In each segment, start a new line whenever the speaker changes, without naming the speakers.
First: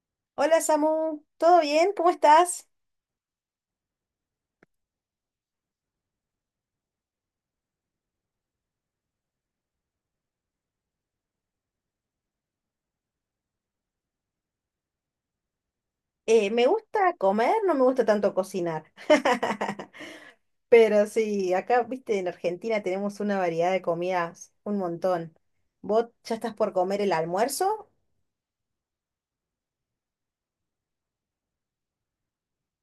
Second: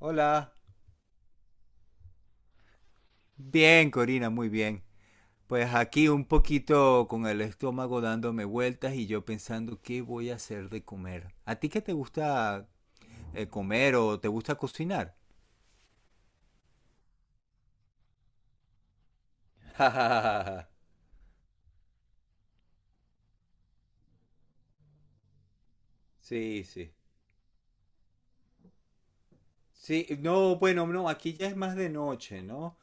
Hola.
Hola Samu, ¿todo bien? ¿Cómo estás?
Bien, Corina, muy bien. Pues aquí un poquito con el estómago dándome vueltas y yo pensando qué voy a hacer de comer. ¿A ti qué te gusta comer o te gusta cocinar?
Me gusta comer, no me gusta tanto cocinar. Pero sí, acá, viste, en Argentina tenemos una variedad de comidas, un montón. ¿Vos ya estás
Sí,
por
sí.
comer el almuerzo?
Sí, no, bueno, no, aquí ya es más de noche, ¿no?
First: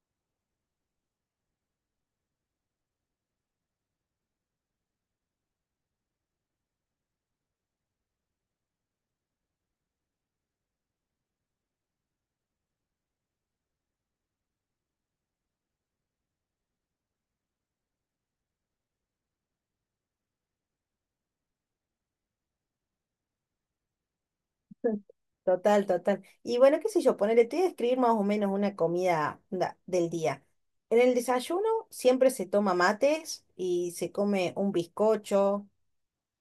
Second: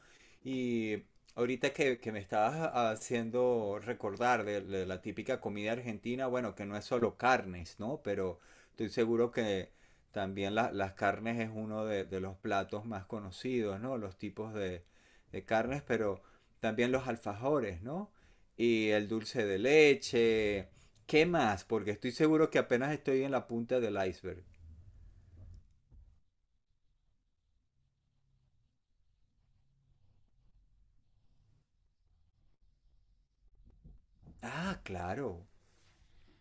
Y ahorita que me estabas haciendo recordar de la típica comida argentina, bueno, que no es solo carnes, ¿no? Pero estoy seguro que también las carnes es uno de los platos más conocidos, ¿no? Los tipos de carnes, pero también los alfajores, ¿no? Y el dulce de leche. ¿Qué más? Porque estoy seguro que apenas estoy en la punta del iceberg.
Total, total. Y bueno, qué sé yo, ponerle, te voy a describir más o menos una comida del día. En el desayuno siempre se toma mates y se come un
Ah, claro.
bizcocho,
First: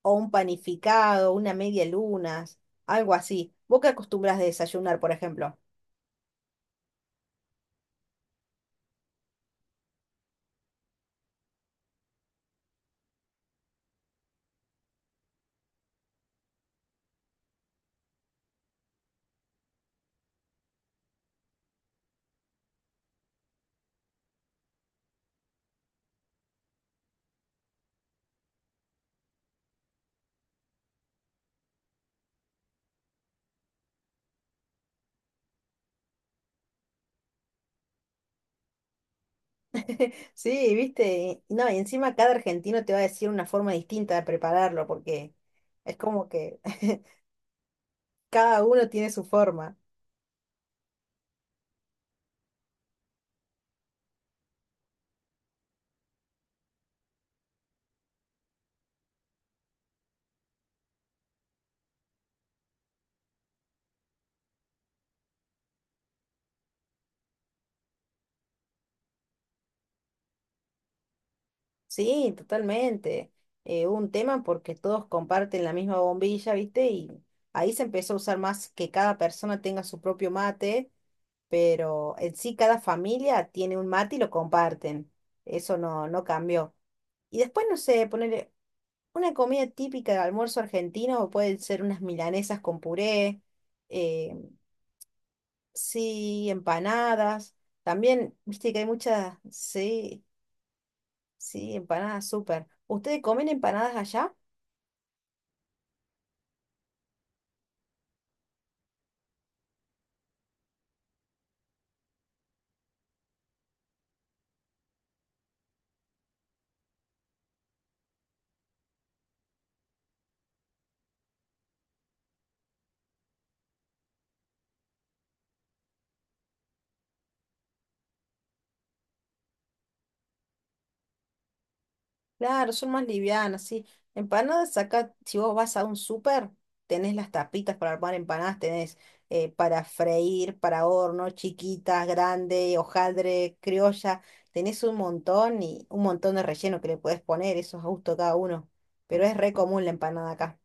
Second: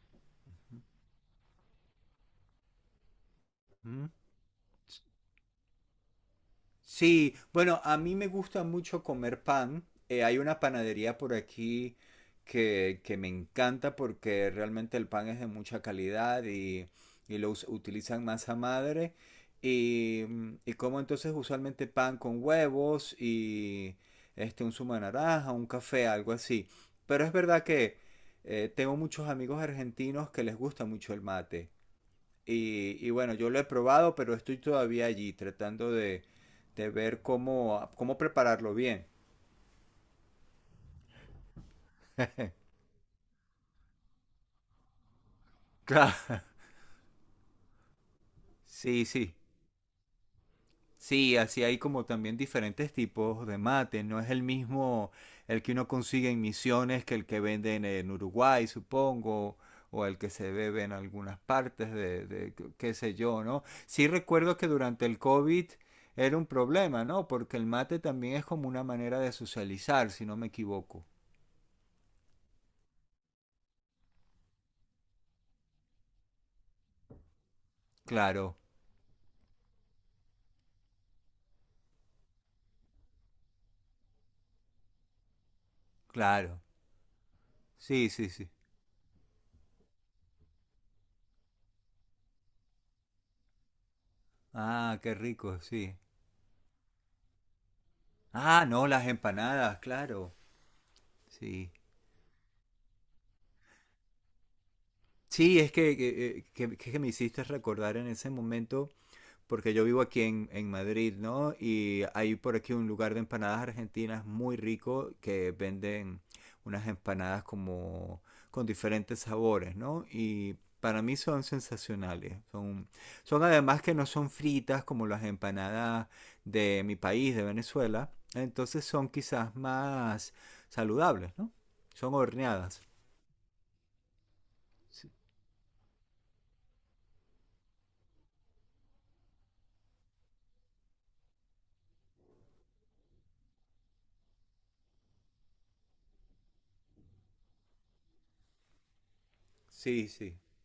o un panificado, una media luna, algo así. ¿Vos qué
¿Mm?
acostumbras de desayunar, por ejemplo?
Sí, bueno, a mí me gusta mucho comer pan. Hay una panadería por aquí que me encanta porque realmente el pan es de mucha calidad y lo utilizan masa madre. Y, y como entonces usualmente pan con huevos y un zumo de naranja, un café, algo así. Pero es verdad que tengo muchos amigos argentinos que les gusta mucho el mate. Y bueno, yo lo he probado, pero estoy todavía allí tratando de ver cómo, cómo prepararlo bien.
Sí, viste, y no, y encima cada argentino te va a decir una forma distinta de prepararlo, porque es como
Claro.
que cada uno
Sí,
tiene su
sí.
forma.
Sí, así hay como también diferentes tipos de mate. No es el mismo el que uno consigue en Misiones que el que venden en Uruguay, supongo, o el que se bebe en algunas partes de qué sé yo, ¿no? Sí recuerdo que durante el COVID era un problema, ¿no? Porque el mate también es como una manera de socializar, si no me equivoco.
Sí, totalmente. Un tema porque todos comparten la misma bombilla, ¿viste? Y ahí se empezó a usar
Claro.
más que cada persona tenga su propio mate, pero en sí cada familia tiene un mate y lo comparten. Eso no, no
Claro.
cambió. Y después, no sé,
Sí, sí, sí.
poner una comida típica de almuerzo argentino, pueden ser unas milanesas con puré, eh,
Ah, qué rico, sí.
sí, empanadas. También,
Ah,
viste que hay
no, las
muchas,
empanadas,
sí.
claro. Sí.
Sí, empanadas, súper. ¿Ustedes comen empanadas allá?
Sí, es que me hiciste recordar en ese momento porque yo vivo aquí en Madrid, ¿no? Y hay por aquí un lugar de empanadas argentinas muy rico que venden unas empanadas como con diferentes sabores, ¿no? Y para mí son sensacionales. Son, son además que no son fritas como las empanadas de mi país, de Venezuela. Entonces son quizás más saludables, ¿no? Son
Claro,
horneadas.
son más livianas, sí. Empanadas
Sí,
acá, si vos vas a un súper, tenés las tapitas para armar empanadas, tenés para freír, para horno, chiquitas, grande, hojaldre, criolla. Tenés un montón y un montón de relleno que le podés poner, eso es a gusto de cada uno. Pero es re común la
sí.
empanada
sí.
acá.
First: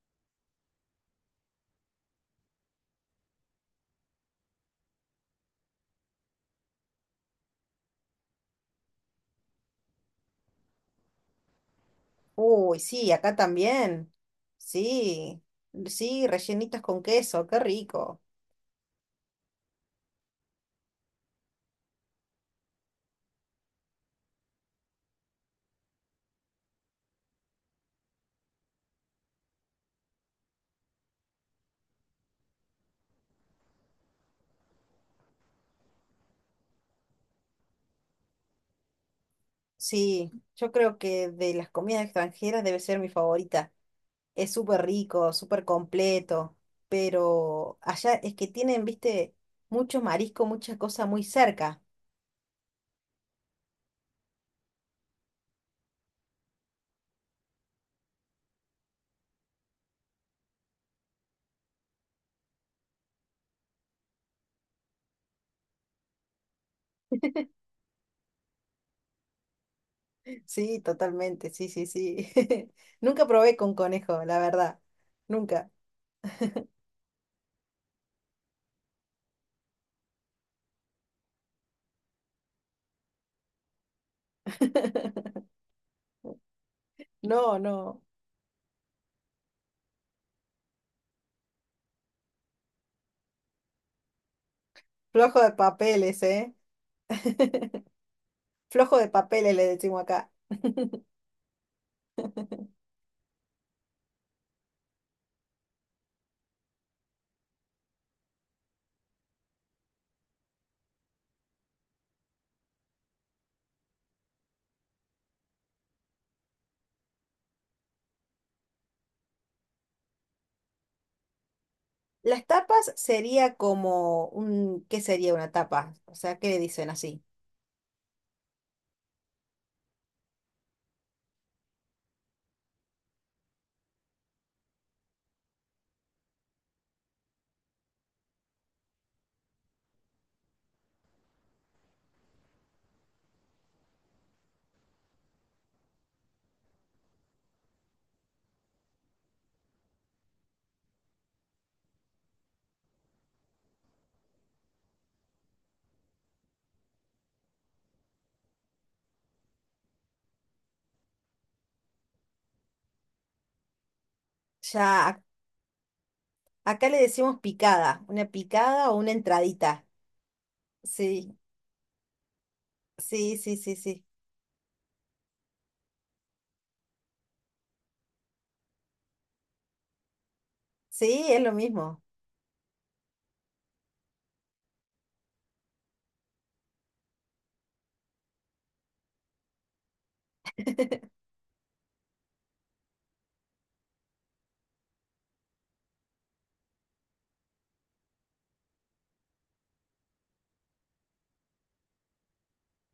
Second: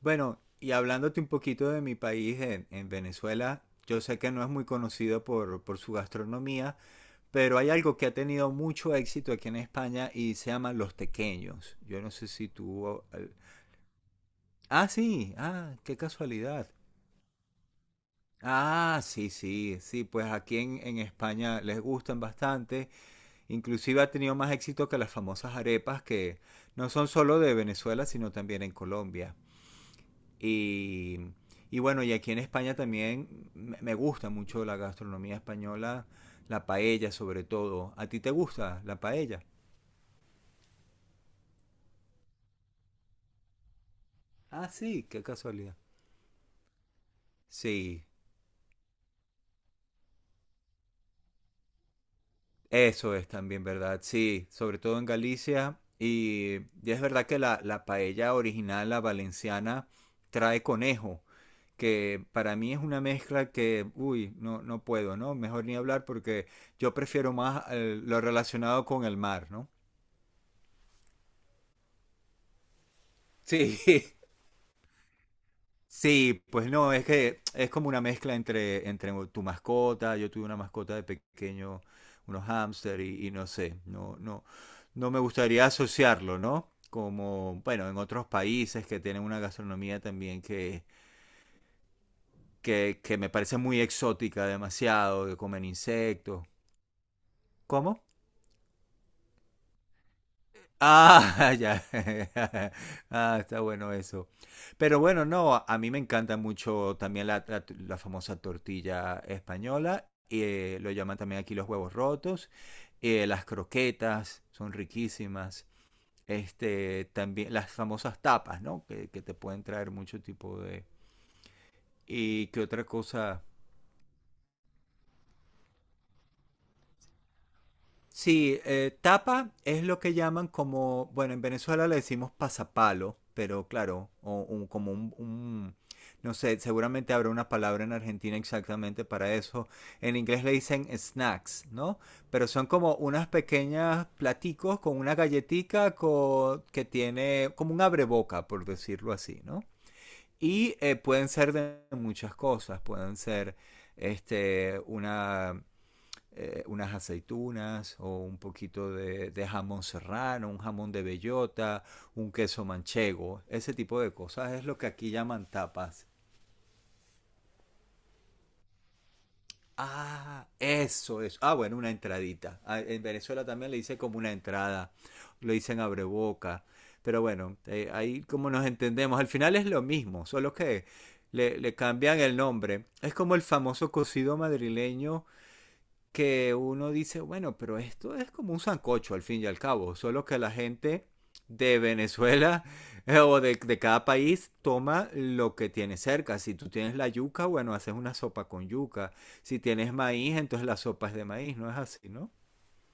Bueno, y hablándote un poquito de mi país, en Venezuela, yo sé que no es muy conocido por su gastronomía, pero hay algo que ha tenido mucho éxito aquí en España y se llaman los tequeños. Yo no sé si
Uy,
tú...
sí, acá también.
Ah, sí,
Sí,
ah, qué
sí,
casualidad.
rellenitas con queso, qué rico.
Ah, sí, sí, sí, pues aquí en España les gustan bastante. Inclusive ha tenido más éxito que las famosas arepas que no son solo de Venezuela, sino también en Colombia. Y, y bueno, y aquí en España también me gusta mucho la gastronomía española, la paella sobre todo. ¿A ti te gusta la paella?
Sí, yo creo que de las comidas extranjeras debe ser mi favorita. Es
Ah,
súper
sí, qué
rico, súper
casualidad.
completo, pero
Sí,
allá es que tienen, viste, mucho marisco, mucha cosa muy cerca.
eso es también verdad, sí, sobre todo en Galicia. Y es verdad que la paella original, la valenciana, trae conejo, que para mí es una mezcla que, uy, no, no puedo, ¿no? Mejor ni hablar porque yo prefiero más lo relacionado con el mar, ¿no?
Sí, totalmente, sí, sí, sí. Nunca probé con
Sí,
conejo, la verdad. Nunca.
Sí, pues no, es que es como una mezcla entre, entre tu mascota, yo tuve una mascota de pequeño, unos hámster y no sé, no, no me gustaría asociarlo, ¿no?
No,
Como, bueno, en
no.
otros países que tienen una gastronomía también que me parece muy exótica demasiado, que
Flojo de
comen
papeles,
insectos.
¿eh?
¿Cómo?
Flojo de papeles le decimos acá.
Ah, ya. Ah, está bueno eso. Pero bueno, no, a mí me encanta mucho también la, la famosa tortilla española. Lo llaman también aquí los huevos rotos. Las croquetas son riquísimas. Este, también las famosas tapas, ¿no? Que te pueden traer mucho tipo de...
Las
¿Y qué otra
tapas
cosa?
sería como un, ¿qué sería una tapa? O sea, ¿qué le dicen así?
Sí, tapa es lo que llaman como, bueno, en Venezuela le decimos pasapalo, pero claro, o como un, no sé, seguramente habrá una palabra en Argentina exactamente para eso. En inglés le dicen snacks, ¿no? Pero son como unas pequeñas platicos con una galletica que tiene como un abreboca, por decirlo así, ¿no? Y pueden ser de muchas cosas, pueden ser una unas aceitunas o un poquito de jamón serrano, un jamón de bellota, un queso manchego, ese tipo de cosas es lo que aquí
Ya.
llaman tapas.
Acá le decimos picada, una picada o una entradita.
Ah, eso
Sí,
es. Ah, bueno, una entradita. Ah, en
sí,
Venezuela
sí,
también
sí,
le dicen
sí.
como una entrada. Lo dicen abreboca. Pero bueno, ahí como nos entendemos. Al final es lo mismo, solo que
Sí, es lo
le
mismo.
cambian el nombre. Es como el famoso cocido madrileño que uno dice, bueno, pero esto es como un sancocho al fin y al cabo, solo que la gente de Venezuela o de cada país toma lo que tiene cerca. Si tú tienes la yuca, bueno, haces una sopa con yuca. Si tienes maíz, entonces la sopa es de maíz, no es así, ¿no?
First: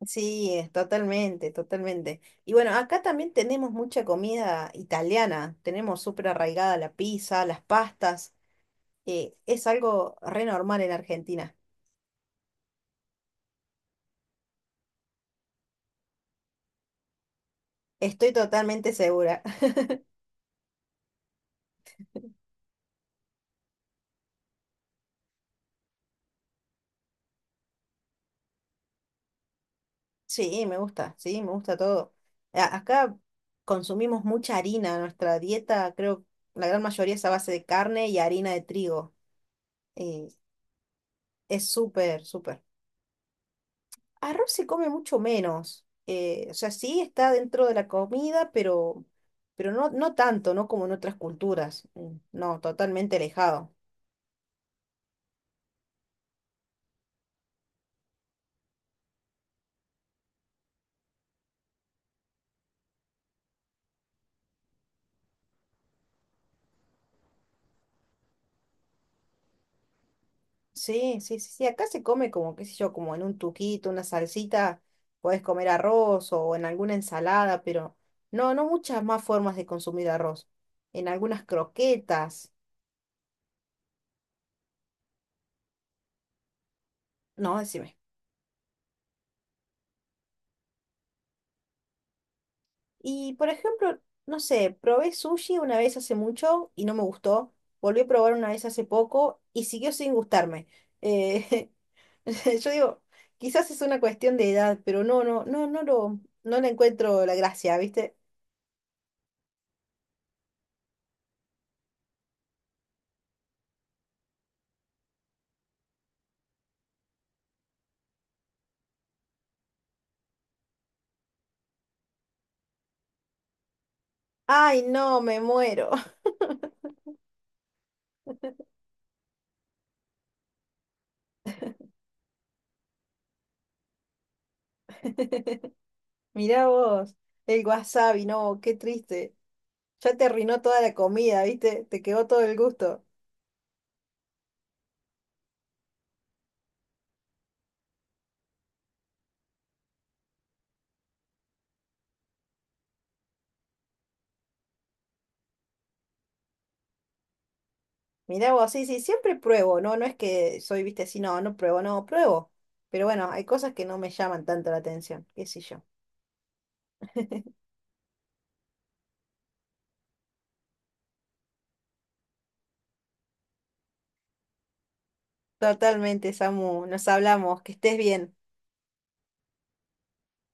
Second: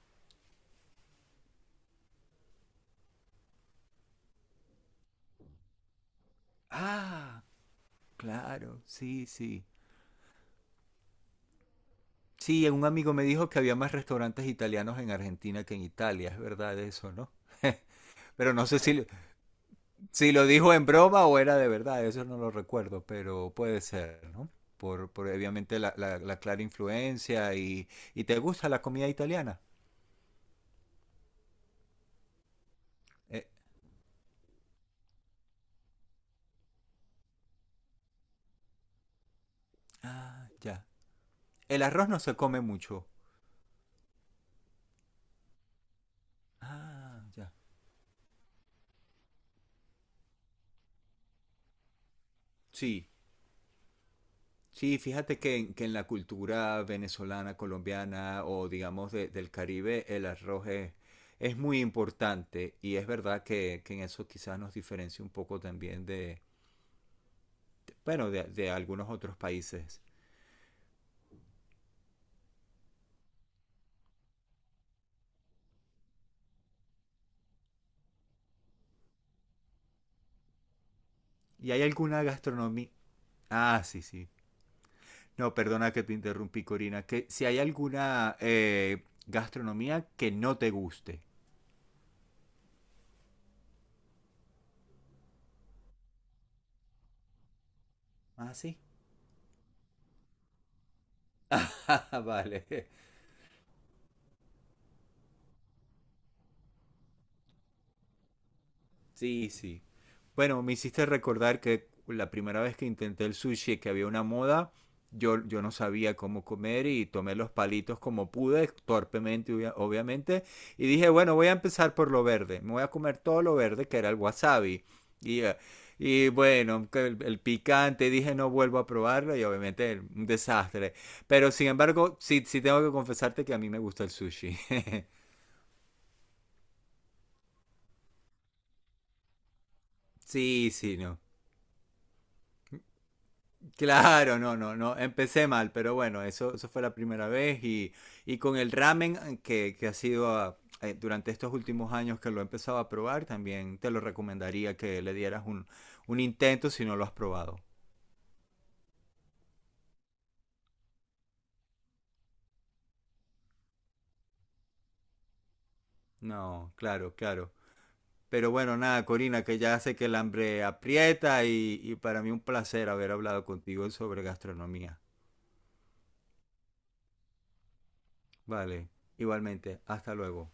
Sí, es totalmente, totalmente. Y bueno, acá también tenemos mucha comida italiana. Tenemos súper arraigada la
Ah,
pizza, las pastas.
claro, sí, sí.
Es algo re normal en Argentina.
Sí, un amigo me dijo que había más restaurantes italianos en Argentina que en Italia, es verdad eso, ¿no?
Estoy
Pero no sé
totalmente
si,
segura.
si lo dijo en broma o era de verdad, eso no lo recuerdo, pero puede ser, ¿no? Por obviamente la, la clara influencia y te gusta la comida italiana.
Sí, me gusta todo. Acá
Eh,
consumimos mucha harina. Nuestra dieta, creo, la gran mayoría es a base de carne y harina de trigo. Eh,
ya.
Es
El arroz no
súper,
se come
súper.
mucho.
Arroz se come mucho menos. O sea, sí
Ah,
está
ya.
dentro de la comida, pero no, no tanto, ¿no? Como en otras culturas. No,
Sí,
totalmente alejado.
sí, fíjate que en la cultura venezolana, colombiana o digamos del Caribe, el arroz es muy importante y es verdad que en eso quizás nos diferencia un poco también de, bueno, de algunos otros países.
Sí, sí, sí, sí. Acá se come como, qué sé yo, como en un tuquito, una salsita, puedes comer arroz o en alguna ensalada, pero no, no muchas más formas de consumir arroz. En algunas
¿Y hay alguna
croquetas.
gastronomía? Ah, sí, sí. No, perdona que te interrumpí, Corina. Que si
No,
hay
decime.
alguna gastronomía que no te guste.
Y por ejemplo, no sé, probé sushi una vez hace mucho y no me gustó. Volví a probar una
Ah,
vez
sí.
hace poco y siguió sin gustarme. Eh,
Ah, vale.
yo digo, quizás es una cuestión de edad, pero no, no, no, no le encuentro la gracia, ¿viste?
Sí, sí. Bueno, me hiciste recordar que la primera vez que intenté el sushi, que había una moda, yo no sabía cómo comer y tomé los palitos como pude, torpemente, obviamente, y dije, bueno, voy a empezar por lo verde, me voy a comer todo lo verde, que era el
Ay,
wasabi.
no, me
Y, eh,
muero.
y bueno, que el picante, dije, no vuelvo a probarlo y obviamente un desastre. Pero sin embargo, sí, sí tengo que confesarte que a mí me gusta el sushi.
Mirá vos, el wasabi, no, qué triste. Ya te arruinó
Sí,
toda la
sí, no.
comida, ¿viste? Te quedó todo el gusto.
Claro, no, no, no, empecé mal, pero bueno, eso fue la primera vez y con el ramen que ha sido durante estos últimos años que lo he empezado a probar, también te lo recomendaría que le dieras un intento si no lo has probado.
Mirá vos, sí, sí, siempre pruebo, ¿no? No es que soy, viste, así, no, no pruebo, no, pruebo. Pero bueno, hay cosas que no me llaman tanto la atención, qué sé yo.
No, claro, claro. Pero bueno, nada, Corina, que ya sé que el hambre aprieta y para mí un placer haber hablado contigo sobre gastronomía.
Totalmente, Samu, nos hablamos, que estés bien.
Vale, igualmente, hasta luego.